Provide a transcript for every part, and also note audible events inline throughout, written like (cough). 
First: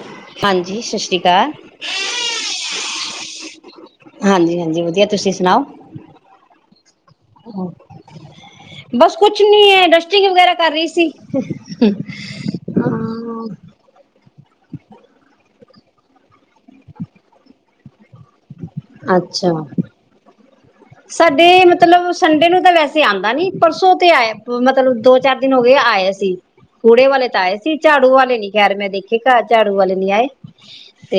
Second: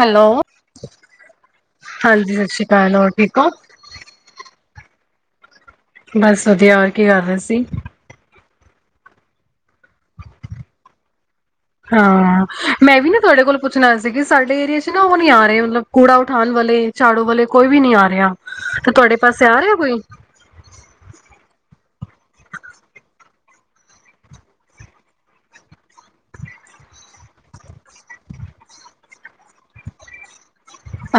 Hello ਹਾਂਜੀ ਸਤਿ ਸ਼੍ਰੀ ਅਕਾਲ ਹਾਂਜੀ ਸਤਿ ਸ਼੍ਰੀ ਅਕਾਲ ਹੋਰ ਠੀਕ ਹੋ। ਹਾਂਜੀ ਹਾਂਜੀ ਵਧੀਆ ਤੁਸੀਂ ਸੁਣਾਓ। ਬਸ ਵਧੀਆ ਹੋਰ ਕੀ ਕਰ ਰਹੇ ਸੀ। ਬਸ ਕੁੱਛ ਨੀ ਹੈ। ਇੰਡਸਟਿੰਗ ਵਗੈਰਾ ਕਰ ਰਹੀ ਸੀ, ਹਾਂ, ਹਾਂ ਮੇਰੇ ਚ ਨਾ ਉਹ ਨਹੀਂ ਆ ਰੇਹੇ ਮਤਲਬ ਕੂੜਾ ਉਥਾਨ ਵਾਲੇ ਝਾੜੂ ਵਾਲੇ ਕੋਈ ਵੀ ਨਹੀ ਆ ਰਹਿਆ (unintelligible) ਅੱਛਾ ਸਾਡੇ ਮਤਲਬ ਸੰਡੇ ਨੂੰ ਤਾਂ ਵੈਸੇ ਆਂਦਾ ਨੀ। ਪਰਸੋਂ ਤੇ ਆਏ ਮਤਲਬ ਦੋ ਚਾਰ ਦਿਨ ਹੋ ਗਏ ਆਏ ਸੀ। ਕੂੜੇ ਵਾਲੇ ਤਾਂ ਆਏ ਸੀ ਝਾੜੂ ਵਾਲੇ ਨੀ ਖੈਰ ਮੈਂ ਦੇਖੇ ਘਰ ਝਾੜੂ ਵਾਲੇ ਨੀ ਆਏ।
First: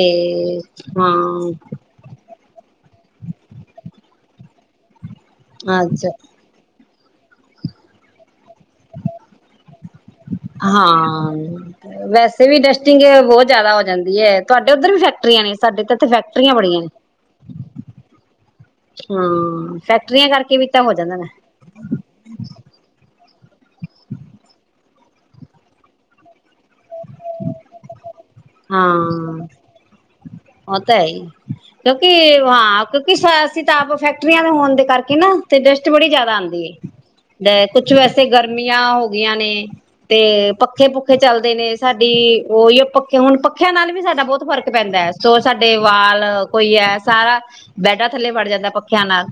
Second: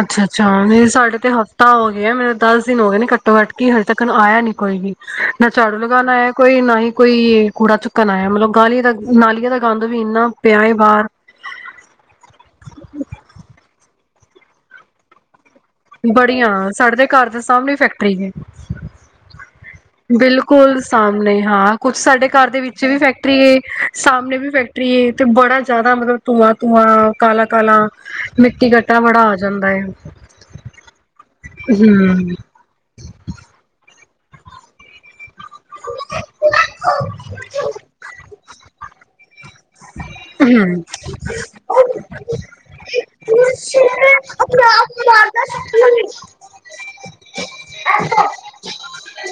ਅੱਛਾ-ਅੱਛਾ, ਨਹੀਂ ਸਾਡੇ ਤੇ ਹਾਂ ਹਫ਼ਤਾ ਹੋ ਗਿਆ ਮੇਰੇ ਦਸ ਦਿਨ ਹੋ ਗਏ ਨੇ ਘੱਟੋ-ਘੱਟ ਕਿ ਹਜੇ ਤੱਕ ਆਇ ਨੀ ਕੋਈ ਵੀ। ਨਾ ਝਾੜੂ ਅੱਛਾ ਲਗਾਉਣਾ ਹੈ ਕੋਈ ਨਾ ਹੀ ਕੋਈ ਕੂੜਾ ਚੁੱਕਣਾ ਹੈ ਮਤਲਬ ਗਾਲੀ ਦਾ ਨਾਲਿਆਂ ਤਕ ਗੰਦ ਵੀ ਇੰਨਾ। ਪਿਆ ਏ ਬਾਹਰ ਹਾਂ ਵੈਸੇ ਵੀ ਡਸਟਿੰਗ ਬਹੁਤ ਜਿਆਦਾ ਹੋ ਜਾਂਦੀ। ਤੁਹਾਡੇ ਉੱਧਰ ਵੀ ਫੈਕਟਰੀਆਂ ਨੇ? ਸਾਡੇ ਤਾਂ ਇੱਥੇ ਬੜੀਆਂ ਫੈਕਟਰੀਆਂ ਨੇ ਸਾਡੇ ਦੇ ਘਰ ਦੇ ਸਾਹਮਣੇ ਫੈਕਟਰੀ ਹੈ ਹਾਂ ਫੈਕਟਰੀਆਂ ਕਰਕੇ ਵੀ ਬਿਲਕੁਲ ਤਾਂ ਹੋ ਜਾਂਦਾ ਨਾ ਸਾਹਮਣੇ ਹਾਂ। ਕੁਛ ਸਾਡੇ ਘਰ ਦੇ ਵਿੱਚ ਵੀ ਫੈਕਟਰੀ ਸਾਹਮਣੇ ਵੀ ਫੈਕਟਰੀ। ਤੇ ਬੜਾ ਜ਼ਿਆਦਾ ਮਤਲਬ ਧੂੰਆਂ ਧੂੰਆਂ ਕਾਲਾ ਕਾਲਾ। ਮਿੱਟੀ ਹਾਂ ਕੱਟਾ ਬੜਾ ਹੋ ਜਾਂਦਾ ਹੈ। ਊ ਤੇ ਹੈ ਹੀ। ਕਿਉਂਕਿ ਹਮ ਹਾਂ ਕਿਉਂਕਿ ਸ ਅੱਸੀ ਤਾ ਆਪ ਫੈਕਟ ਫੈਕਟਰੀਆਂ ਦੇ ਹੋਣ ਦੇ ਕਰਕੇ ਨਾ ਤੇ ਡਸਟ ਬੜੀ ਜਿਆਦਾ ਆਂਦੀ ਹੈ ਤੇ ਕੁਛ ਵੈਸੇ ਤੇ ਗਰਮੀਆਂ ਹੋ ਗਈਆਂ ਨੇ ਤੇ ਹਮ ਪੱਖੇ ਪੁੱਖੇ ਚੱਲਦੇ ਨੇ, ਸਾਡੀ ਉਹਿਓ ਹੁਣ ਪੱਖਿਆਂ ਨਾਲ ਵੀ ਸਾਡਾ ਬਹੁਤ ਫਰਕ ਪੈਂਦਾ ਹੈ, ਸੋ ਸਾਡੇ ਵਾਲ ਕੋਈ ਹੈ ਸਾਰਾ ਬੈਡਾਂ ਥੱਲੇ ਵੜ ਜਾਂਦਾ ਪੱਖਿਆਂ ਨਾਲ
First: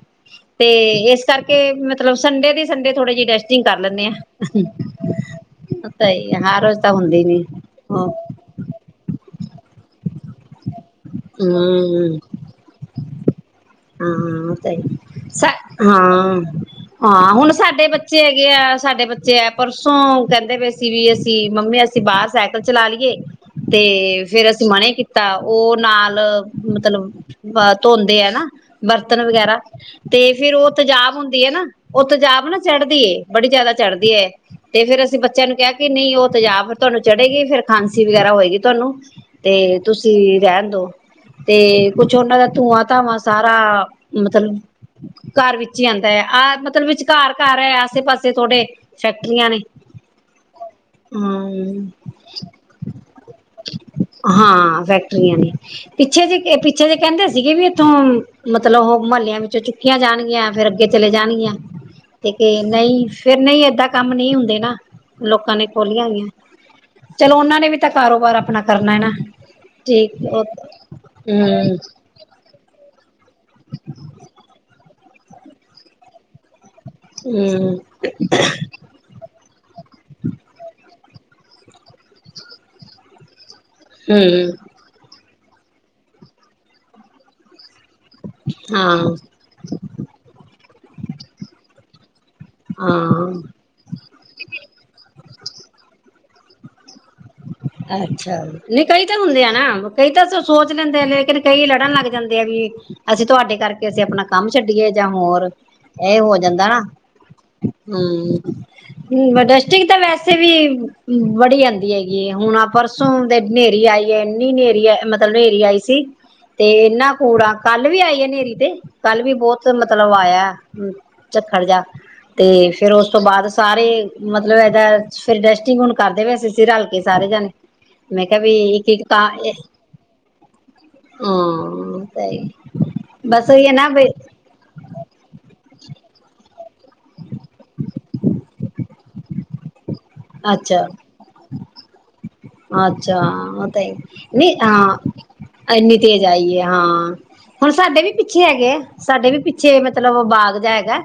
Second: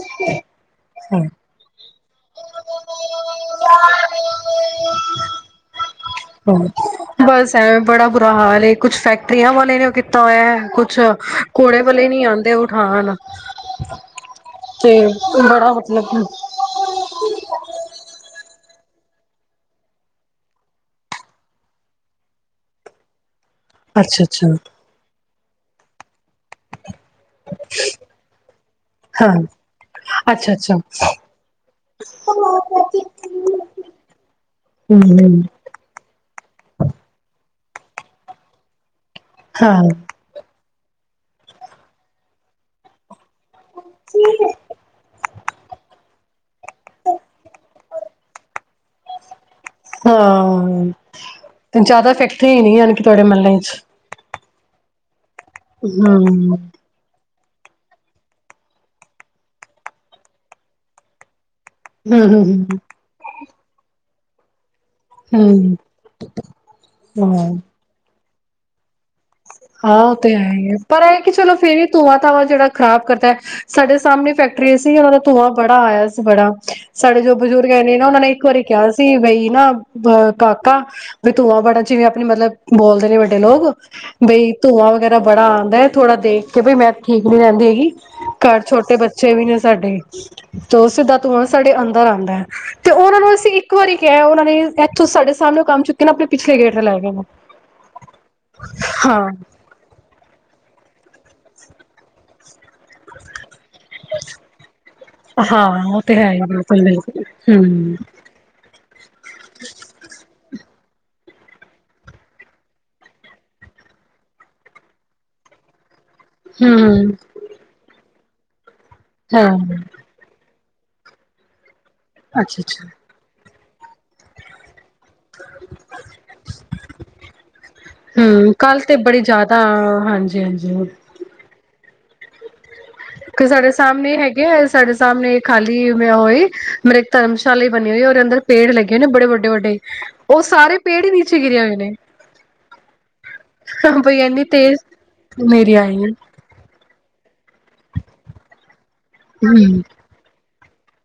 ਤੇ, ਇਸ ਕਰਕੇ ਮਤਲਬ ਸੰਡੇ ਦੀ ਸੰਡੇ ਥੋੜੇ ਜਿ ਟੈਸਟਿੰਗ ਕਰ ਲੈਂਨੇ ਆ। ਤਾਂ ਹੀ ਹਰ ਹਮ, ਰੋਜ਼ ਤਾਂ ਹੁੰਦੀ ਨੀ ਬਸ ਐਵੇ ਬੜਾ ਬੁਰਾ ਹਾਲ ਏ ਕੁਛ ਫੈਕਟਰੀਆਂ ਵਾਲੇ ਨੇ ਓ ਕੀਤਾ ਹੋਇਆ ਐ ਕੁਛ ਕੂੜੇ ਵਾਲੇ ਹਮ ਨੀ ਆਉਂਦੇ ਉਠਾਣ ਹਾਂ ਤੇ ਸਹੀ ਸਾ ਬੜਾ ਮਤਲਬ ਹਾਂ ਹਾਂ ਹੁਣ ਸਾਡੇ ਬੱਚੇ ਹੈਗੇ ਆ ਸਾਡੇ ਬੱਚੇ ਹੈ, ਪਰਸੋਂ ਕਹਿੰਦੇ ਪਏ ਸੀ ਵੀ ਅਸੀਂ ਮੰਮੀ ਅਸੀਂ ਬਾਹਰ ਸਾਈਕਲ ਚਲਾ ਲਈਏ ਅੱਛਾ ਤੇ ਫੇਰ ਅੱਛਾ ਅਸੀਂ ਮਨੇ ਕਿ (unintelligible) ਉਹ ਨਾਲ ਮਤਲਬ ਅ ਧੋਂਦੇ ਹੈ ਨਾ, ਬਰਤਨ ਹਾਂ, ਵਗੈਰਾ ਤੇ ਫੇਿਰ ਉਹ ਅੱਛਾ-ਅੱਛਾ। ਤੇਜਾਬ ਹੁੰਦੀ ਹੈ ਨਾ, ਉਹ ਤੇਜਾਬ ਨਾ ਹੂੰ, ਚੜ੍ਹਦੀਏ, ਬੜੀ ਜਿਆਦਾ ਚੜ੍ਹਦੀ ਹੈ, ਤੇ ਫੇਰ ਅਸੀਂ ਹੂੰ, ਬੱਚਿਆਂ ਨੂੰ ਕਿਹਾ ਕਿ ਨਹੀਂ ਉਹ ਤੇਜਾਬ ਤੁਹਾਨੂੰ ਚੜ੍ਹੇਗੀ ਫਿਰ ਖਾਂਸੀ ਵਗੈਰਾ ਹੋਏਗੀ ਤੁਹਾਨੂੰ ਤੇ ਹਾਂ। ਤੁਸੀਂ ਵੀ ਰਹਿਣ ਦੋ, ਤੇ ਕੁਛ ਉਹਨਾਂ ਦਾ ਧੂੰਆਂ ਧਾਵਾਂ ਸਾਰਾ ਮਤਲਬ ਘਰ ਵਿੱਚ ਈ ਆਂਦਾ ਐ, ਆਹ ਮਤਲਬ ਵਿਚਕਾਰ ਘਰ ਹੈ ਆਸੇ ਪਾਸੇ ਥੋਡੇ ਫੈਕਟਰੀਆਂ ਨੇ ਹਾਂ, ਹਮ ਜ਼ਿਆਦਾ ਫੈਕਟਰੀਆਂ ਈ ਨੇ ਯਨੀਕੀ ਤੁਹਾਡੇ ਮਹੱਲੇ ਚ (unintelligible) ਨੇ ਪਿੱਛੇ ਜੇ ਹੂੰ, ਪਿੱਛੇ ਜੇ ਕਹਿੰਦੇ ਸੀਗੇ ਵੀ ਇੱਥੋਂ ਮਤਲਬ ਉਹ ਮਹੱਲਿਆਂ ਵਿੱਚੋਂ ਚੁੱਕੀਆਂ ਜਾਣਗੀਆਂ ਫੇਰ ਅੱਗੇ ਚਲੇ ਜਾਣਗੀਆਂ। ਤੇ ਹੂੰ-ਹੂੰ, ਹੂੰ, ਏ ਨਹੀਂ ਫੇਰ ਨਹੀਂ ਏਦਾਂ ਕੰਮ ਨਹੀਂ ਹੁੰਦੇ ਨਾ। ਲੋਕਾਂ ਨੇ ਹੂੰ, ਖੋਲੀਆਂ ਹੋਈਆਂ, ਹੂੰ ਚਲੋ ਹਾਂ। ਉਹਨਾਂ ਨੇ ਵੀ ਤਾਂ ਕਾਰੋਬਾਰ ਆਪਣਾ ਕਰਨਾ ਨਾ। ਹਾਂ, ਉਹ ਠੀਕ ਤੇ ਹੈ ਈ ਐ, ਪਰ ਇਹ ਹੈ ਕਿ ਚਲੋ ਫੇਰ ਹਮ ਵੀ ਧੂੰਵਾਂ ਧਾਵਾਂ ਜਿਹੜਾ ਖ਼ਰਾਬ ਕਰਦਾ, ਸਾਡੇ ਸਾਹਮਣੇ ਫੈਕਟਰੀ ਸੀ ਉਹਨਾਂ ਦਾ ਧੂੰਆਂ ਬੜਾ ਆਇਆ ਸੀ ਬੜਾ ਸਾਡੇ ਜੋ ਬਜ਼ੁਰਗ ਹਮ ਹੈ ਨੇੇ ਨਾ, ਉਹਨਾਂ ਨੇ ਇੱਕ ਵਾਰੀ ਕਿਹਾ ਸੀ, ਬਈ ਨਾ ਅਹ ਕਾਕਾ ਵੀ ਧੂੰਆਂ ਬੜਾ ਜਿਵੇਂ ਆਪਣੇ ਮਤਲਬ ਬੋਲਦੇ ਨੇ ਵੱਡੇ ਲੋਕ ਬਈ ਹਮ ਧੂੰਆਂ ਵਗੈਰਾ ਬੜਾ ਆਂਦਾ ਹੈ, ਥੋੜਾ ਦੇਖ ਕੇ ਬਈ ਮੈਂ ਠੀਕ ਨੀ ਰਹਿੰਦੀ ਹੈਗੀ। ਘਰ ਛੋਟੇ ਹਾਂ ਬੱਚੇ ਵੀ ਨੇ ਸਾਡੇ ਤੇ ਉਹ ਸਿੱਧਾ ਧੂੰਆਂ ਸਾਡੇ ਅੰਦਰ ਆਉਂਦਾ ਹੈ ਤੇ ਉਹਨਾਂ ਹਾਂ ਨੂੰ ਅਸੀਂ ਇੱਕ ਵਾਰੀ ਕਿਹਾ ਉਹਨਾਂ ਨੇ ਇੱਥੋਂ ਸਾਡੇ ਸਾਹਮਣਿਓਂ ਕੰਮ ਚੁੱਕੇ ਨਾ ਆਪਣੇ ਪਿਛਲੇ ਗੇਟ ਤੇ ਲੈ ਗਏ ਨੇ। ਅੱਛਾ। ਨਹੀਂ, ਕਈ ਤਾਂ ਹਾਂ ਹੁੰਦੇ ਆ ਨਾ, ਕਈ ਤਾਂ ਸੋਚ ਲੈਂਦੇ ਨੇ ਲੇਕਿਨ ਕਈ ਲੜਨ ਲੱਗ ਜਾਂਦੇ ਆ ਵੀ ਅਸੀਂ ਤੁਹਾਡੇ ਕਰਕੇ ਅਸੀਂ ਆਪਣਾ ਕੰਮ ਛੱਡੀਏ ਜਾਂ ਹੋਰ ਹਾਂ ਉਹ ਤੇ ਇਹ ਹੈ ਹੋ ਹੀ ਜਾਂਦਾ ਬਿਲਕੁਲ ਬਿਲਕੁਲ ਹਮ ਹੰਮਮ ਡਸਟਿਕ ਤਾਂ ਵੈਸੇ ਵੀ ਵੜੀ ਜਾਂਦੀ ਹੈਗੀ ਆ। ਹੁਣ ਪਰਸੋਂ ਦੇ ਹਨੇਰੀ ਆਈ ਹੈ ਇੰਨੀ ਹਨੇਰੀ ਮਤਲਬ ਹਨੇਰੀ ਆਈ ਸੀ। ਤੇ ਹਮ ਇਹਨਾਂ ਕੂੜਾ ਕੱਲ ਵੀ ਆਈ ਹੈ ਹਨੇਰੀ ਤੇ। ਕੱਲ ਵੀ ਹਾਂ ਬਹੁਤ ਮਤਲਬ ਆਇਆ। ਹਮ ਚੱਖੜ ਜਾ। ਤੇ ਅੱਛਾ ਅੱਛਾ ਫੇਰ ਉਸ ਤੋਂ ਬਾਅਦ। ਸਾਰੇ ਮਤਲਬ ਇਹਦਾ ਫੇਰ ਡਸਟਿੰਗ ਹੁਣ ਕਰਦੇ ਵੈਸੇਸੀ ਰਲ ਕੇ ਸਾਰੇ ਜਾਣੇ ਮੈਂ ਕਿਹਾ ਹਮ ਵੀ ਕੱਲ ਇੱਕ ਤੇ ਇੱਕ ਬੜੀ ਤਾਂ ਜ਼ਿਆਦਾ ਹਾਂਜੀ ਹਾਂਜੀ। ਹਾਂ ਸਹੀ। ਕਿ ਸਾਡੇ ਸਾਹਮਣੇ ਹੈਗੇ ਆ ਸਾਡੇ ਸਾਹਮਣੇ ਖਾਲੀ ਮੈਂ ਹੋਏ। ਮੇਰੇ ਇੱਕ ਧਰਮਸ਼ਾਲੀ ਬਣੀ ਹੋਈ ਉਂਦੇ ਅੰਦਰ ਪੇੜ ਲੱਗੇ ਹੋ ਨੇ ਬੇ ਵੱਡੇ ਵੱਡੇ। ਉਹ ਸਾਰੇ ਅੱਛਾ ਪੇੜ ਹੀ ਨੀਚੇ ਗਿਰਿਆ ਹੋਏ ਨੇ। ਅੱਛਾ ਉਹ ਤਾਂ ਹੀ ਬਈ ਇੰਨੀ ਨਹੀਂ ਤੇਜ਼ ਹਾਂ ਹਨੇਰੀ ਐਨੀ ਆਈ ਹੈ ਤੇਜ ਆਈਏ ਹਾਂ ਹੁਣ। ਸਾਡੇ ਵੀ ਪਿੱਛੇ ਹੈਗੇ। ਸਾਡੇ ਵੀ ਪਿੱਛੇ ਹਮ ਮਤਲਬ ਬਾਅਦ। ਹੈਗਾ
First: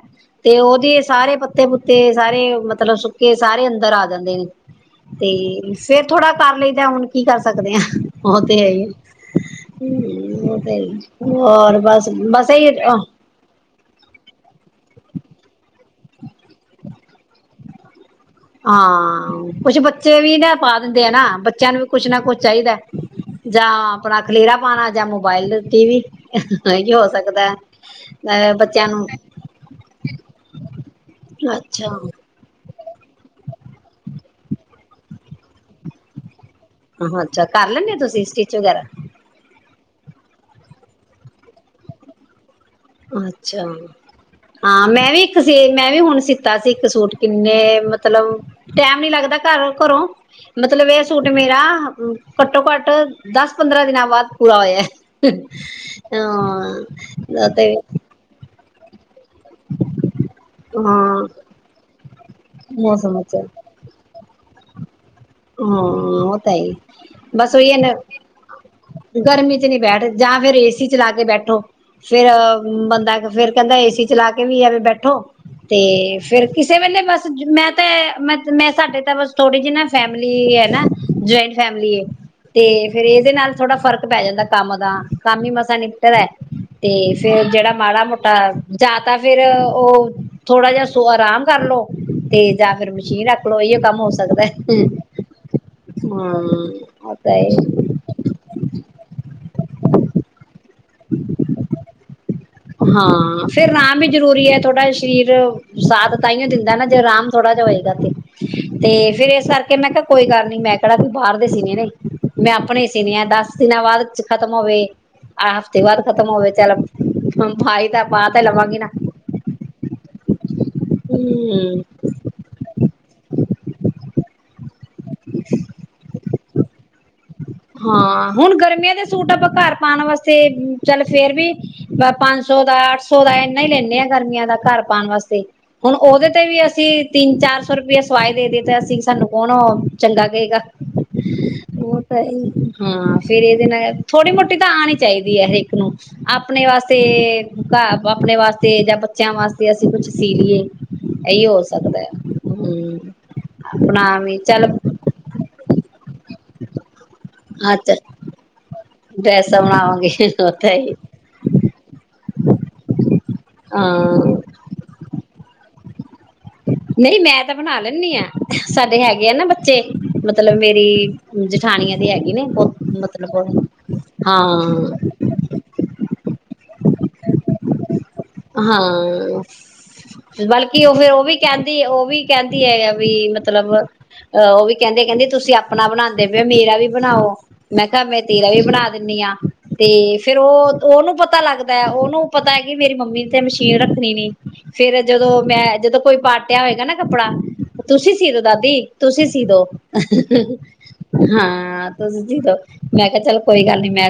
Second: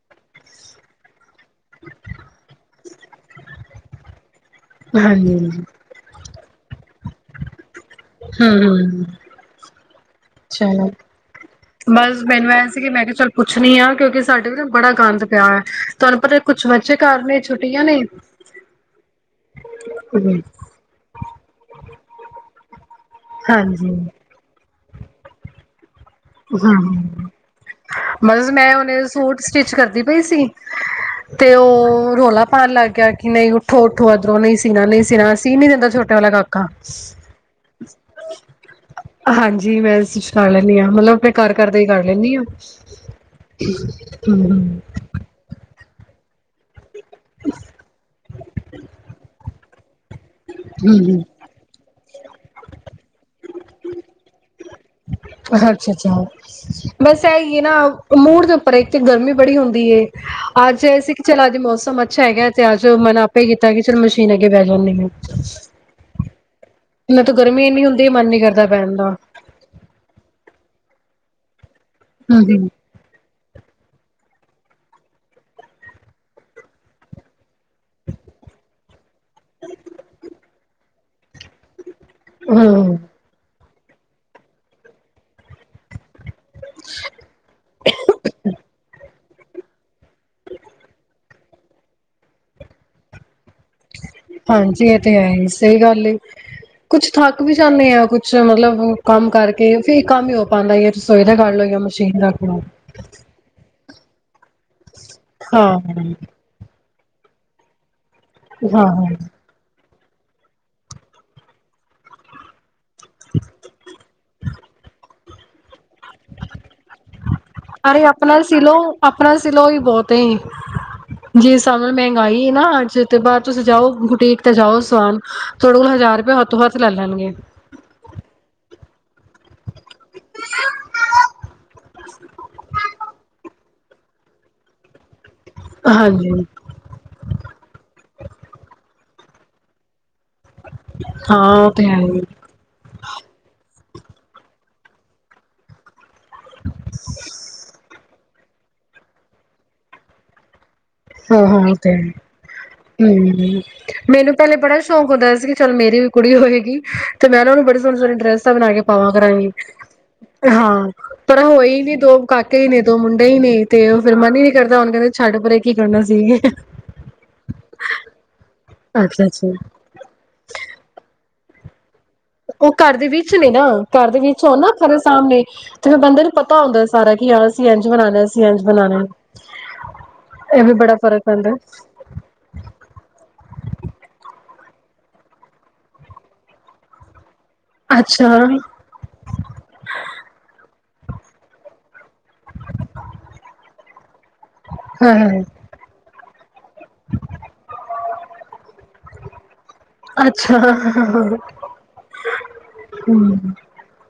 ਤੇ ਉਹਦੇ ਸਾਰੇ ਪੱਤੇ ਪੁੱਤੇ ਸਾਰੇ। ਮਤਲਬ ਸੁੱਕੇ ਸਾਰੇ ਅੰਦਰ ਆ ਜਾਂਦੇ ਨੇ। ਤੇ ਹਾਂਜੀ ਹਮ ਫਿਰ? ਕਰ ਲਈ ਦਾ ਹੁਣ ਕੀ ਕਰ ਸਕਦੇ ਹਾਂ। ਹਮ ਉਹ ਤੇ ਚਲੋ ਹੋਰ ਬਸ ਮੈਨੂੰ ਐ ਇਹੀ ਸੀ ਕਿ ਹਾਂ ਮੈਂ ਕਿਹਾ ਚੱਲ ਪੁੱਛਣੀ ਆ ਕਿਉਂਕਿ ਸਾਡੇ ਬੜਾ ਗੰਦ ਪਿਆ ਹੈ। ਤੁਹਾਨੂੰ ਪਤਾ? ਕੁਛ ਮਜ਼ੇ ਕਾਰ ਨੇ ਛੁੱਟੀਆਂ ਨੇ? ਹਾਂ ਕੁਛ ਬੱਚੇ ਵੀ ਨਾ ਪਾ ਦਿੰਦੇ ਆ ਨਾ। ਬੱਚਿਆਂ ਨੂੰ ਵੀ ਕੁਛ ਨਾ ਕੁਛ ਚਾਹੀਦਾ। ਜਾਂ ਹਾਂਜੀ ਆਪਣਾ ਖਲੇਰਾ ਜਾਂ ਮੋਬਾਇਲ ਉੱਤੇ ਵੀ। ਇਹੀ ਹੋ ਹਮ ਸਕਦਾ ਬਸ ਅ ਮੈਂ ਬੱਚਿਆਂ ਉਹਨੇ ਨੂੰ ਸੂਟ ਸਟਿਚ ਕਰਦੀ ਪਈ ਸੀ ਤੇ ਅੱਛਾ ਉਹ ਰੌਲਾ ਪਾਉਣ ਲੱਗ ਗਿਆ। ਕਿ ਨਹੀਂ ਉੱਠੋ ਉੱਠੋ ਇੱਧਰੋਂ ਨਹੀਂ ਸੀਣਾ ਨਹੀਂ ਸੀਣਾ ਸੀ ਨਹੀਂ ਦਿੰਦਾ ਛੋਟੇ ਵਾਲਾ ਕਾਕਾ। ਅੱਛਾ ਕਰ ਲੈਂਨਦੇ ਹੋ ਤੁਸੀਂ ਸਟਿਚ ਵਗੈਰਾ? ਜੀ ਮੈਂਛਖਾ ਲੈਂਦੀ ਹਾਂ ਮਤਲਬ। ਮੈਂ ਘਰ ਕਰਦੇ ਹੀ ਕਰ ਲੈਂਦੀ ਹਾਂ ਅੱਛਾ ਹਮ ਹਾਂ ਮੈਂ ਵੀ ਇੱਕ ਸੇ ਮੈਂ ਵੀ ਹੁਣ ਸਿੱਤਾ ਸੀ ਇੱਕ ਸੂਟ ਕਿੰਨੇ ਮਤਲਬ ਟੈਮ ਨੀ ਲੱਗਦਾ ਘਰ ਕਰੋ ਮਤਲਬ ਇਹ ਹਮ ਸੂਟ ਮੇਰਾ ਘੱਟੋ, ਘੱਟ ਦਸ ਪੰਦਰਾਂ ਦਿਨਾਂ ਬਾਅਦ ਪੂਰਾ ਹੋਇਆ। ਅੱਛ, ਅੱਛਾ ਬਸ ਆ ਹਾਂ ਹੀ ਹੈ ਨਾ ਤੇ ਮੂੜ ਦੇ ਪਰ ਇੱਕਥ ਗਰਮੀ ਬੜੀ ਹੁੰਦੀ ਏ ਅੱਜ ਇਹ ਸੀ ਕਿ ਹਾਂ ਚੱਲ ਅੱਜ ਮੌਸਮ ਅੱਛਾ ਹੈਗਾ ਤੇ ਅੱਜ ਮਨ ਮੌਸਮ ਚ ਆਪੇ ਹੀ ਕੀਤਾ ਕਿ ਚਲੋ ਮਸ਼ੀਨ ਗ ਬੈ ਜਾ ਨ ਹਾਂ ਉਹ ਤਾਂ ਹੀ ਇਹਨਾਂ ਤਾਂ ਬਸ ਗਰਮੀ ਉਹੀ ਹੈ ਇਨੀ ਨਾ ਹੁੰਦੀ। ਮਨ ਨੀ ਕਰਦਾ ਪੈਣ ਦਾ। ਗਰਮੀ ਚ ਨਹੀਂ ਬੈਠ ਜਾਂ ਫਿਰ ਏਸੀ ਚਲਾ ਕੇ ਬੈਠੋ। ਫੇਿਰ ਹੂੰ ਬੰਦਾ ਫੇਿਰ ਕਹਿੰਦਾ ਇਹਸੀ ਚਲਾ ਕੇ ਵੀ ਆਵੇਂ ਬੈਠੋ ਤੇ। ਫੇਿਰ ਕਿਸੇ ਵੇਲੇ ਬਸ ਮੈਂ ਤਾਂ ਮ ਮੈਂ ਸਾਡੇ ਤਾਂ ਬਸ ਤੋਂੜੀ ਜਿਨਾ ਤੇ ਐਨਾ ਨਾ ਜੁਆਇੰਟ ਫੈਮਿਲੀ ਤੇ ਹੂੰ, ਫੇਰ ਇਹਦੇ ਨਾਲ ਥੋੜਾ ਫ਼ਰਕ ਪੈ ਜਾਂਦਾ ਕੰਮ ਦਾ। ਕੰਮ ਹੀ ਮਸ ਨਿਕਟਦਾ ਤੇ ਫੇਰ ਜਿਹੜਾ ਮਾੜਾ ਮੋਟਾ ਜਾਤ ਤਾਂ ਫੇਰ ਉਹ ਥੋੜਾ ਜਿਹਾ ਸ ਆਰਾਮ ਕਰਲੋ ਤੇ। ਜਾਂ ਫਿਰ ਮਸ਼ੀਨ ਰੱਖ ਆਪੋਹੀ ਕੰਮ ਹੋ ਸਕਦਾ। ਹਾਂਜੀ ਤੇ ਹੈ ਹੀ ਸਹੀ ਹਮ ਗੱਲ, ਕੁੱਛ ਉਹ ਤਾਂ ਥੱਕ ਵੀ ਹੈ ਜਾਂਦੇ ਆਾਂ ਕੁੱਛ ਮਤਲਬ ਕੰਮ ਕਰ ਕਰਕੇ ਫੇਰ ਕੰਮ ਹੀ ਹੋ ਪਾਉਂਦਾ ਰਸੋਈ ਦਾ ਕਰ ਲ ਲੋ ਜਾਂ ਮਸ਼ੀਨ ਦਾ ਕਰੋ। ਹਾਂ ਫੇਿਰਾਮ ਵੀ ਜ਼ਰੂਰੀ ਹੈ ਥੋੜ੍ਹਾ ਸਰੀਰ ਹਾਂ ਸਾਦ ਤਾਂਓ ਦਿੰਦਾ ਨਾ ਤੇਰਾਮ ਥੋੜਾ ਜਿ ਹੋਏਗਾ ਤੇ ਹਾਂ ਤੇ ਹਾਂ ਫੇਿਰ ਇਸ ਕਰਕੇ ਮੈਂ ਕਿਹਾ ਕੋਈ ਗੱਲ ਨੀ ਮੈਂ ਕਿਹੜਾ ਵੀ ਬਾਹਰ ਦੇ ਸੀਨ ਨੇ ਮੈਂ ਆਪਣੇ ਸੀਨ ਆ ਦਸ ਦਿਨਾਂ ਬਾਅਦ ਖਤਮ ਹੋਵੇ ਆਹ ਹਫ਼ਤੇ ਬਾਅਦ ਖਤਮ ਹੋਵੇ ਚੱਲ ਪਾਈ ਅਰੇ ਤਾਂ ਪਾ ਆਪਣਾ ਤੇ ਸਿਲੋ ਲਵਾਂਗੀ ਨਾ ਆਪਣਾ ਸਿਲਓ ਹੀ ਬਹੁਤ ਜੀ ਹੂੰ ਸਣੇ ਮਹਿੰਗਾਈ ਨਾ ਅੱਜ ਤੋਂ ਬਾਅਦ ਤੁਸੀਂ ਜਾਓ ਗੁਟੀਕ ਜਾਓ ਸਵ ਥੋੜੇ ਕੋਲ ਹਜ਼ਾਰ ਰੁਪ ਤ ਹੱਥ ਲੈ ਲੈਣਗੇ ਹਾਂ ਹੁਣ ਗਰਮੀਆਂ ਦੇ ਸੂਟ ਆਪਾਂ ਘਰ ਪਾਉਣ ਵਾਸਤੇ ਚੱਲ ਫੇਰ ਵੀ ਪੰਜ ਸੌ ਦਾ ਅੱਠ ਸੌ ਦਾ ਹੀ ਲੈਂਦੇ ਆਾਂ ਗਰਮੀਆਂ ਦਾ ਘਰ ਪਾਉਣ ਵਾਸਤੇ ਹੁਣ ਉਹਦੇ ਹਾਂਜੀ ਤੇ ਵੀ ਅਸੀਂ ਤਿੰਨ ਚਾਰ ਸੌ ਰੁਪਆ ਸਵਾਏ ਦੇ ਦਿੱਤੇ ਅਸੀਂ ਸਾਨੂੰ ਕਣ ਚੰਗਾ ਕਹੇਗਾ ਹਾਂ ਉਹ ਤੇ ਹੈ ਹੋ ਹੀ ਹਾਂ ਫੇਰ ਇਹਦੇ ਨਾਲ ਥੋੜੇ ਮੋਟੇ ਤਾਂ ਆਣੀ ਚਾਹੀਦੀ ਹੈ ਇੱਕ ਨੂੰ ਆਪਣੇ ਵਾਸਤੇ ਆਪਣੇ ਵਾਸਤੇ ਜਾਂ ਬੱਚਿਆਂ ਵਾਸਤੇ ਅਸੀਂ ਕੁਛ ਸੀ ਲਈਏ ਇਹੀ ਹੋ ਸਕਦਾ ਹੈ ਹਮ ਹਮ ਆਪਣਾ ਮੈਨੂੰ ਵੀ ਪਹਿਲੇ ਚੱਲ ਬੜਾ ਸ਼ੌਕ ਹੁੰਦਾ ਸੀ ਕਿ ਚਲ ਮੇ ਮੇਰੀ ਵੀ ਕੁੜੀ ਹੋਏਗੀ ਤੇ ਮੈਂਨ ਨੂੰ ਬੜੇ ਅੱਛਾ ਸੋਹਣੇ ਸੋਹਣੇ ਇ ਡਰੈਸਟਾਂ ਬਣਾ ਕੇ ਪਾਵਾਂ ਕਰਾਂਗੀ ਡਰੈਸਾਂ ਬਣਾਵਾਂਗੇ ਉਹ ਤਾਂ ਹਾਂ ਹੀ ਪਰ ਹੋਈ ਨੀ ਦੋ ਕਕੇ ਹੀ ਨੇੀਦੋ ਮੁ ਹੀ ਨਹੀਂ ਤੇ ਉਹ ਫੇਿਰ ਮਨ ਹਾਂ ਹੀ ਨੀ ਕਰਦਾ ਹੁਣ ਕਹਿੰਦੇ ਛੱਡ ਪਰੇ ਕੀ ਕਰਨਾ ਸੀ ਨਹੀਂ ਮੈਂ ਤਾਂ ਬਣਾ ਲੈਂਦੀ ਹਾਂ ਸਾਡੇ ਅੱਛਾ ਹੈਗੇ ਆ ਨਾ ਅੱਛਾ ਬੱਚੇ ਮਤਲਬ ਮੇਰੀ ਜਠਾਣੀਆਂ ਦੀ ਹੈਗੀ ਨੇ ਉਹ ਬਹੁਤ ਘਰ ਦੇ ਵਿੱਚ ਨੇ ਮਤਲਬ ਨਾ ਘਰ ਦੇ ਵਿੱਚ ਹੋ ਨਾ ਹਾਂ ਖਰੇ ਸਾਹਮਣੇ ਤੇ ਫਿਰ ਬੰਦੇ ਪਤਾ ਹੁੰਦਾ ਸਾਰਾ ਕਿ ਆ ਹਾਂ ਇਹ ਵੀ ਬਲਕਿ ਬੜਾ ਉਹ ਫੇਿਰ ਫ਼ਰਕ ਉਹ ਵੀ ਪੈਂਦਾ ਕਹਿੰਦੀ ਉਹ ਵੀ ਕਹਿੰਦੀ ਹੈ ਆ ਵੀ ਮਤਲਬ ਅਹ ਉਹ ਵੀ ਕਹਿੰਦੇ ਕਹਿੰਦੇ ਤੁਸੀਂ ਆਪਣਾ ਬਣਾਉਂਦੇ ਫੇ ਮੇਰਾ ਵੀ ਬਣਾਓ ਮੈਂ ਕਿਹਾ ਮੈਂ ਅੱਛਾ ਤੇੀਰਾ ਵੀ ਬਣਾ ਦਿੰਦੀ ਹਾਂ ਤੇ ਫੇਰ ਉਹ ਉਹਨੂੰ ਪਤਾ ਲੱਗਦਾ ਹੈ ਉਹਨੂੰ ਪਤਾ ਹੈ ਕਿ ਮੇਰੀ ਮੰਮੀ ਨੂੰ ਮਸ਼ੀਨ ਰੱਖਣੀ ਨੀ ਫੇਰ ਜਦੋਂ ਹਾਂ ਮੈਂ ਜਦੋਂ ਕੋਈ ਪਾਟਿਆ ਹੋਏਗਾ ਨਾ ਕੱਪੜਾ ਤੁਸੀਂ ਸੀਦੋ ਦਾਦੀ ਤੁਸੀਂ ਸੀ ਦੋ ਅੱਛਾ ਹਮ ਹਾਂ ਤੁਸੀ ਜੀਦੋ ਮੈਂ ਅੱਛਾ ਕਿਹਾ ਚਲ ਹਮ ਕੋਈ ਗੱਲ ਨੀ ਮੈਂ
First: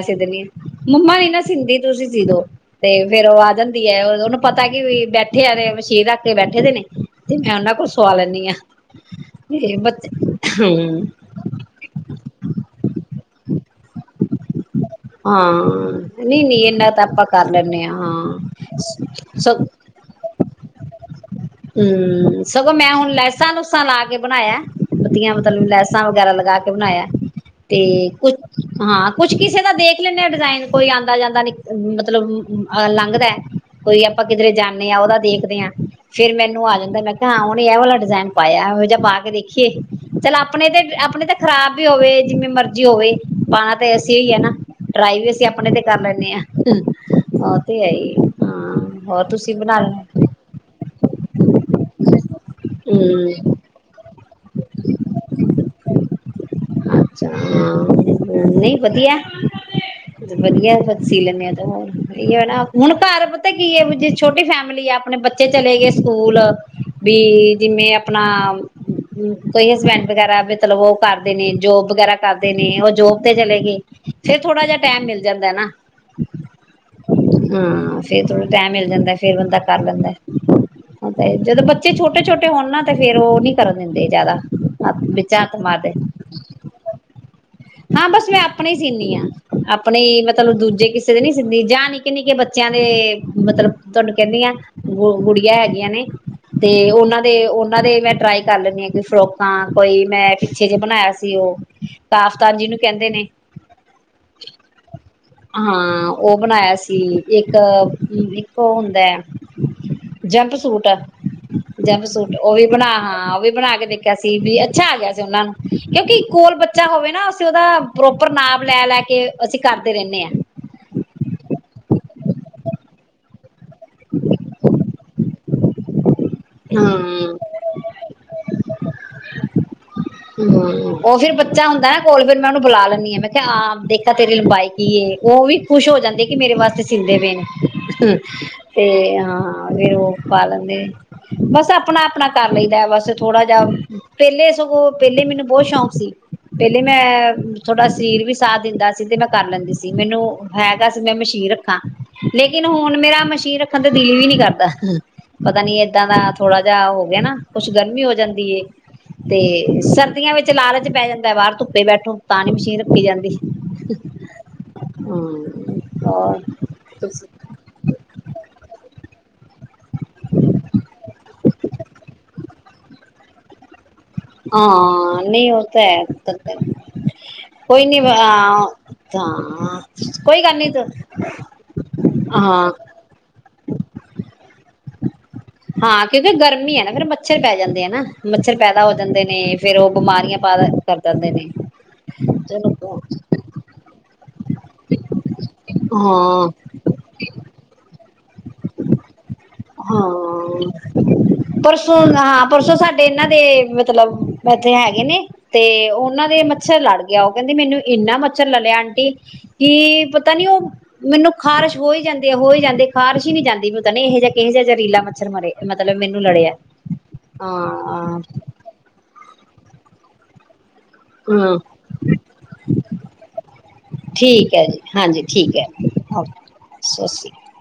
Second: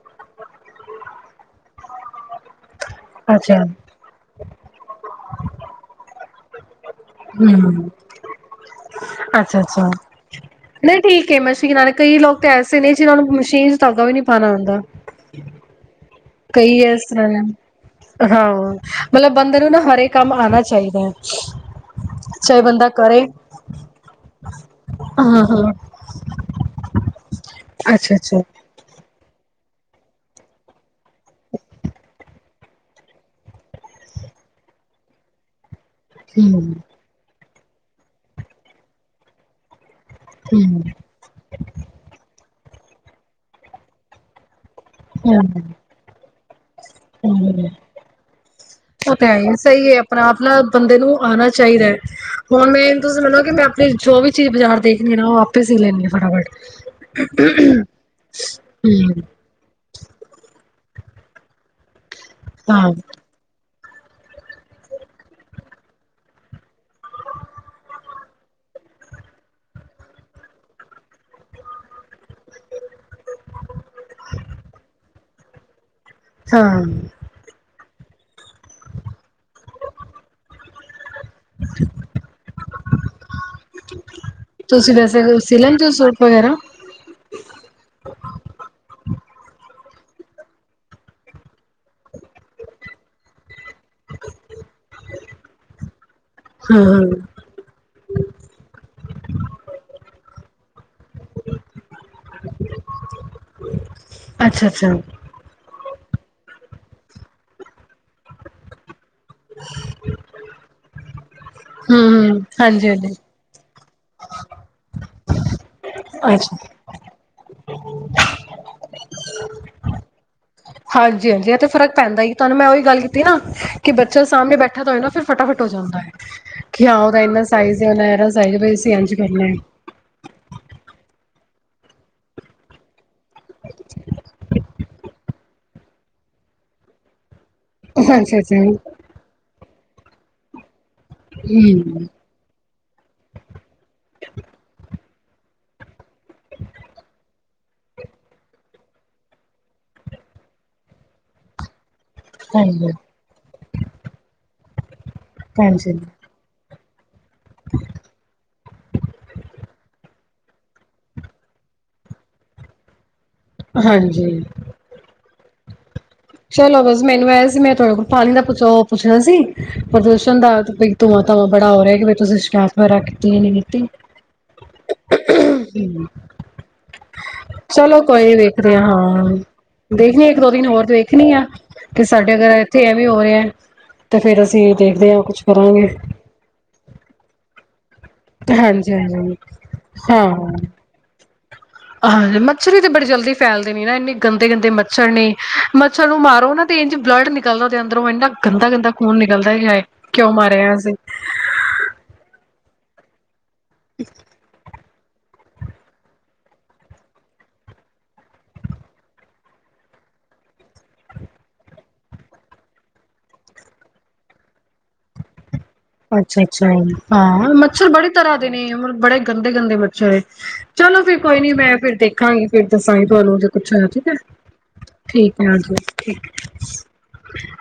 ਮੰਮਾ ਨ ਨਾ ਸਿੰਦੀ ਤੁਸੀਂ ਸੀਦੋ ਤੇ ਫੇਰ ਉਹ ਆ ਅੱਛਾ ਜਾਂ ਉਹਨੂੰ ਪਤਾ ਕਿ ਬੈਠੇ ਆੇ ਮਸ਼ੀਰ ਰੱਖ ਕੇ ਬੈਠੇ ਦੇ ਨੇ ਤੇ ਮੈਂ ਉਹਨਾਂ ਕੋਲ ਸਵਾ ਲੈਦੀ ਹਾਂ ਤੇ ਅੱਛਾ ਬੱਚ ਨਹੀਂ ਹਮ ਠੀਕ ਹੈ ਮਸ਼ੀਨ ਵਾਲੇ ਕਈ ਲੋਕ ਤਾਂ ਐਸੇ ਨੇ ਜਿਹਨਾਂ ਨੂੰ ਮਸ਼ੀਨ ਚ ਧਾਗਾ ਵੀ ਨਹੀਂੀ ਪਾਣਾ ਹੁੰਦਾ ਹਾਂ ਨਹੀਂ ਨਹੀਂ ਕਈ ਇੰਨਾ ਹੈ ਇਸ ਤਾਂ ਆਪਾਂ ਤਰ੍ਹਾਂ ਦੇ ਕਰ ਲੈਂਦੇ ਹਾਂ ਸਗ ਨਾ ਹਰੇ ਕੰਮ ਆਉਣਾ ਚਾਹੀਦਾ ਹੈ ਹਮ ਚਾਹੇ ਸਗੋਂ ਬੰਦਾ ਮੈਂ ਹੁਣ ਕਰੇ ਲੈਸਾਂ ਲੂਸਾਂ ਲਾ ਕੇ ਬਣਾਇਆ ਵਤੀਆਂ ਹਾਂ ਮਤਲਬ ਹਾਂ ਲੈਸਾਂ ਵਗੈਰਾ ਲਗਾ ਕੇ ਬਣਾਇਆ ਤੇ ਅੱਛਾ ਕੁਛ ਅੱਛਾ ਹਾਂ ਕੁਛ ਕਿਸੇ ਦਾ ਦੇਖ ਲੈਂਦੇ ਹਾਂ ਡਿਜ਼ਾਇਨ ਕੋਈ ਆਉਂਦਾ ਜਾਂਦਾ ਨ ਮਤਲਬ ਲੰਘਦਾ ਕੋਈ ਆਪਾਂ ਕਿਧਰੇ ਜਾਂਦੇ ਹਾਂ ਉਹਦਾ ਦੇਖਦੇ ਹਾਂ ਫੇਰ ਮੈਨੂੰ ਹਮ ਆ ਜਾਂਦਾ ਮੈਂ ਕਿਹਾ ਆਪ ਇਹ ਵਾਲਾ ਡਿਜ਼ਾਇਨ ਪਾਇਆੋ ਜਹਾ ਪਾ ਕੇ ਦੇਖੀਏ ਚਲ ਆਪਣੇ ਤੇ ਹਮ ਆਪਣੇ ਤੇ ਖ਼ਰਾਬ ਵੀ ਹੋਵੇ ਜਿਵੇਂ ਮਰਜ਼ ਹੋਵੇ ਪਾਣਾ ਤਾਂ ਅਸੇ ਹੀ ਹੈ ਨਾ ਟਰਾਈ ਵੀ ਅਸੀਂ ਆਪਣੇ ਹਮ ਤੇ ਕਰ ਲੈਂਦੇ ਹਾਂ ਉਹ ਤੇ ਹੈ ਹੀ ਹਾਂ ਉਹ ਹੋਰ ਤਾਂ ਹੈ ਹੀ ਹੈ, ਤੁਸੀਂ ਬਣਾ ਸਹੀ ਹੈ ਲੈਣਾ ਆਪਣਾ ਆਪਣਾ ਬੰਦੇ ਨੂੰ ਆਉਣਾ ਚਾਹੀਦਾ ਹੈ ਹੁਣ ਮੈਂ ਤੁਸੀਂ ਹੂੰ ਮੰਨੂੰ ਕਿ ਮੈਂ ਆਪਣੀ ਜੋ ਵੀ ਚੀ ਬਾਜ਼ਾਰ ਦੇਖਣੀ ਐ ਨਾ, ਉਹ ਆਪੇ ਸੀ ਲੈੈਂਦੇ ਆ (unintelligible) (inaudible) ਨਹੀਂ ਵਧੀਆ ਹੂੰ, ਵਧੀਆ ਸੀ ਲੈਨੇ ਆਂ ਤਾਂ ਹੋਰ ਅਹਿਯੋ ਨਾ ਹਾਂ, ਮੈਨੂੰ ਘਾਰ ਪਤਾ ਕੀ ਜੇ ਛੋਟੀ ਫੈਮਿਲੀ ਆ ਆਪਣੇ ਬੱਚੇ ਚਲੇ ਗਏ ਸਕੂਲ ਵੀ ਜਿਵੇਂ ਆਪਣਾ ਕੋਈ ਹਸਬੈਂਡ ਵਗੈਰਾ ਮਤਲਬ ਉਹ ਕਰ ਦੇ ਨੇ ਜੋਬ ਵਗੈਰਾ ਕਰਦੇ ਨੇ ਉਹ ਜੋਬ ਤੇ ਚਲੇ ਗਏ ਫੇਰ ਥੋੜਾ ਜਿਹਾ ਟਾਈਮ ਮਿਲਦਾ ਜਾਂਦਾ ਨਾ ਹਾਂ ਹਾਂ ਤੇ ਥੋੜਾ ਟੈਮ ਮਿਲ ਜਾਂਦਾ ਫੇਰ ਬੰਦਾ ਕਰ ਲੈਂਦਾ ਤੇ ਜਦੋਂ ਬੱਚੇ ਛੋਟੇ ਛੋਟੇ ਹੋਣ ਨਾ ਤੇ ਫੇਰ ਉਹ ਨੀ ਕਰਨ ਦਿੰਦੇ ਜਿਆਦਾ ਹੱ ਤੁਸੀਂ ਵੈਸੇ ਵਿੱਚ ਹੱਥ ਸੀ ਲੈਂਦੇ ਹੋ ਮਾਰਦੇ ਸੂਟ ਵਗੈਰਾ? ਹਾਂ ਬਸ ਮੈਂ ਆਪਣੇ ਹੀ ਸੀਨੀ ਆਪਣੇ ਮਤਲਬ ਦੂਜੇ ਕਿਸੇ ਦੇ ਨੀ ਸਿੱਦੀ ਜਾਂ ਨਿੱਕੇ ਨਿੱਕੇ ਬੱਚਿਆਂ ਦੇ ਮਤਲਬ ਤੁਹਾਨੂੰ ਕਹਿੰਦੀ ਹ ਗੁ ਗੁੜੀਆਂ ਹੈਗੀਆਂ ਨੇ, ਤੇ ਹਾਂ-ਹਾਂ, ਉਹਨਾਂ ਦੇ ਉਹਨਾਂ ਦੇ ਮੈਂ ਟਰਾਈ ਕਰ ਲੈਂਦੀ ਹਾਂ ਕਿ ਫਰੋਕਾਂ ਕੋਈ ਮੈਂਟ (unintelligible) ਬਣਾਇਆ ਸੀ ਉਹ ਕਾਫਤਾਨ ਜੀਨੂੰ ਕਹਿੰਦੇ ਨੇ ਅੱਛਾ-ਅੱਛਾ। ਹਾਂ ਉਹ ਬਣਾਇਆ ਸੀ ਇੱਕ ਇੱਕ ਉਹ ਹੁੰਦਾ ਹੈ। ਜੈਟ ਸੂਟ ਹੈ। ਜੰਪ ਸੂਟ ਹੂੰ-ਹੂੰ, ਉਹ ਵੀ ਬਣਾ ਹਾਂਜੀ-ਹਾਂਜੀ, ਹਾਂ ਉਹ ਵੀ ਲੱਗਦੇ। (inaudible) (inaudible) ਵੀ ਅੱਛਾ ਆ ਗਿਆ ਸੀ ਉਹਨਾਂ ਨੂੰ ਕਿਉਂਕਿ ਕੋਲ ਅੱਛਾ। ਬੱਚਾ ਹੋਵੇ ਨਾ ਅਸੀਂ ਉਹਦਾ ਪ੍ਰੋਪਰ ਨਾਮ ਲੈ ਲੈ ਕੇ ਅਸੀਂ ਕਰ ਹਾਂਜੀ ਹਾਂਜੀ ਇਹ ਤੇ ਫ਼ਰਕ ਪੈਂਦਾ ਹੀ, ਤੁਹਾਨੂੰ ਮੈਂ ਉਹੀ ਗੱਲ ਕੀਤੀ ਨਾ ਕਿ ਬੱਚਾ ਸਾਹਮਣੇ ਬੈਠਾ ਤਾਂ ਹੋਏ ਨਾ ਫਟਾਫਟ ਹੋ ਜਾਂਦਾ ਹੈ। ਕਯਾ ਹੋ ਰਹਾ ਹੈ ਹੂੰ ਇੰਨਾ ਸਾਈਜ਼ ਯਾ ਮੇਰਾ ਸਾਈਜ਼ ਵਾਇਜ਼ ਤੇ ਇੰਜ ਕਰਨਾ। ਔਹੀ ਬੱਚਾ ਹੁੰਦਾ ਨਾ ਕੋਲ ਫਿਰ ਮੈਂ ਉਹਨੂੰ ਬੁਲਾ ਲੈਂਦੀ ਹਾਂ ਮੈਂ ਹਾਂ ਦੇਖਾ ਤੇਰੀ ਲੰਬਾਈ ਕੀ ਏ ਉਹ ਵੀ ਖੁਸ਼ ਹੋ ਜਾਂਦੇ ਕਿ ਮੇਰੇ ਵਾਸਤੇ ਸੀਂਦੇ ਨੇ ਐ। ਹਮ ਅੱਛਾ-ਅੱਛਾ, ਤੇ ਹਾਂ (unintelligible) (inaudible) ਬਸ ਆਪਣਾ ਹੂੰ, ਆਪਣਾ ਕਰ ਲਈ ਏ ਬਸ ਥੋੜਾ ਜਿਹਾ ਪਹਿਲੇ ਸਗੋਂ ਪਹਿਲੇ ਮੈਨੂੰ ਬਹੁਤ ਸ਼ੌਂਕ ਸੀ ਪਹਿਲੇ ਮੈਂ ਥੋੜਾ ਸ਼ਰੀਰ ਵੀ ਸਾਥ ਦਿੰਦਾ ਸੀ ਤੇ ਮੈਂ ਕਰ ਲੈਂਦੀ ਸੀ ਮੈਨੂੰ ਹੈਗਾ ਸੀ ਮੈਂ ਮਸ਼ੀਨ ਰੱਖਾਂ। ਲੇਕਿਨ ਹਾਂਜੀ। ਹੁਣ ਮੇਰਾ ਮਸ਼ੀਨ ਰੱਖਣ ਤੇ ਦਲੀ ਵੀ ਨਹੀ ਕਰਦਾ। ਹਮ। ਪਤਾ ਨੀ ਹਾਂਜੀ ਏਦਾਂ ਦਾ ਥੋੜਾ ਹੋ ਗਿਆ ਨਾ ਕੁਛ ਗਰਮੀ ਹੋ ਜਾਂਦੀ ਏ ਤੇ ਸਰਦੀਆਂ ਵਿੱਚ ਲਾਲਚ ਪੈ ਜਾਂਦਾ ਹੈ ਬਾਹਰ ਧੁੱਪੇ ਬੈਠੋ ਤਾਂ ਨੀ ਮਸ਼ੀਨ ਰੱਖੀ ਜਾਂਦੀ। ਹਾਂਜੀ ਹਮ। ਚਲੋ ਬਸ ਮੈਨੂੰ ਏ ਸੀ ਮੈਂ ਤੁਹਾਡੇ ਕੋਲ ਪਾਣੀ ਦਾ ਪੁੱਛ ਪੁੱਛਣਾ ਸੀ। ਪ੍ਰਦੂਸ਼ਣ ਦਾ ਧੂੰਆਂ ਧਵਾਂ ਬੜਾ ਹੋ ਰਿਹਾ ਕਿ ਤੁਸੀਂ ਸ਼ਿਕਾਇਤ (unintelligible) ਕੀਤੀ ਇਹ ਨ ਕੀਤੀ ਹਾਂ ਨਹੀਂ ਉਹ ਤਾਂ ਹੈ (inaudible) ਕੋਈ ਨੀ ਚਲੋ ਆਨ ਵੇਖਦੇ ਹਾਂ ਹਾਂ ਦੇਖਣੀ ਇੱਕ ਕੋਈ ਦੋ ਗੱਲ ਦਿਨ ਨੀ ਤੂੰ ਹੋਰ ਦੇਖਣੀ ਆ ਕਿ ਸਾਡੇ ਅਗਰ ਇੱਥੇ ਐਵੇਂ ਹੋ ਰਹੇ ਤੇ ਫੇਰ ਅਸੀਂ ਦੇਖਦੇ ਹਾਂ ਕੁਛ ਕਰਾਂਗੇ ਹਾਂ ਕਿਉਂਕਿ ਗਰਮੀ ਹੈ ਨਾ ਫੇਿਰ ਮੱਛਰ ਪੈ ਜਾਂਦੇ ਆ ਨਾ ਮੱਛਰ ਪੈਦਾ ਹੋ ਹਾਂਜੀ ਜਾਂਦੇ ਹਾਂਜੀ ਨੇ ਫੇਿਰ ਉਹ ਬਿਮਾਰੀਆਂ ਪਦਾ ਕਰ ਜਾਂਦੇ ਨੇ ਹਾਂਜੀ ਮੱਛਲੀ ਤੇ ਚਲੋ ਬੜੀ ਜਲਦੀ ਫੈਲਦੇ ਨੇ ਨਾ ਇੰਨੀ ਗੰਦੇ ਗੰਦੇ ਮੱਛਰ ਨੇ ਮੱਛਰ ਨੂੰ ਹਾਂ ਮਾਰੋ ਨਾ ਤੇ ਇੰਝ ਬਲੱਡ ਨਿਕਲਦਾ ਉਹਦੇ ਅੰਦਰੋਂ ਇੰਨਾ ਗੰਦਾ ਗੰਦਾ ਖੂਨ ਨਿਕਲਦਾ ਹੀ ਕਿਉਂ ਹਾਂ ਮਾਰਿਆ ਹ ਅਸੀਂ ਪਰਸੋਂ ਹਾਂ ਪਰਸੋਂ ਸਾਡੇ ਇਹਨਾਂ ਦੇ ਮਤਲਬ ਇੈਥੇ ਹੈਗੇ ਨੇ ਤੇ ਉਹਨਾਂ ਦੇ ਮੱਛਰ ਲੜ ਗਿਆ ਉਹ ਕਹਿੰਦੀ ਮੈਨੂੰ ਇੰਨਾ ਮੱਛਰ ਲੜਿਆ ਆਂਟੀ ਕੀ ਪਤਾ ਨੀ ਉਹ ਮੈਨੂੰ ਖ਼ਾਰਸ਼ ਹੋ ਹੀ ਜਾਂਦੇ ਹੋਈ ਜਾਂਦੇ ਖ਼ਾਰਸ਼ ਨਹੀਂੀ ਜਾਂਦੀ ਮੈੂੰ ਤਾਂ ਨਹੀਂ ਇਹ ਜਹਾੋ ਜਿਹਾ ਰੀਲਾ ਮੱਛਰ ਮਰੇ ਮਤਲਬ ਮੈਨੂੰ ਅੱਛਾ ਲੜਿਆ ਅੱਛਾ ਹਾਂ ਮੱਛਰ ਬੜੇ ਤਰ੍ਹਾਂ ਦੇ ਨੇਬ ਬੜੇ ਗੰਦੇ ਗੰਦੇ ਬਛਾ ਚਲੋ ਫਰ ਕੋਈ ਨੀ ਹੂੰ, ਮੈਂ ਫਿਰ ਦੇਖਾਂਗੀ ਫਿਰ ਦੱਸਾਂਗੀ ਤੁਹਾਨੂੰ ਜੇ ਕੁਛ ਠੀਕ ਹੈ ਜੀ, ਹਾਂਜੀ ਠੀਕ ਹੈ ਹਜੀ ਓਕੇ ਸਤਿ ਸ਼੍ਰੀ ਅਕਾਲ। ਠੀਕ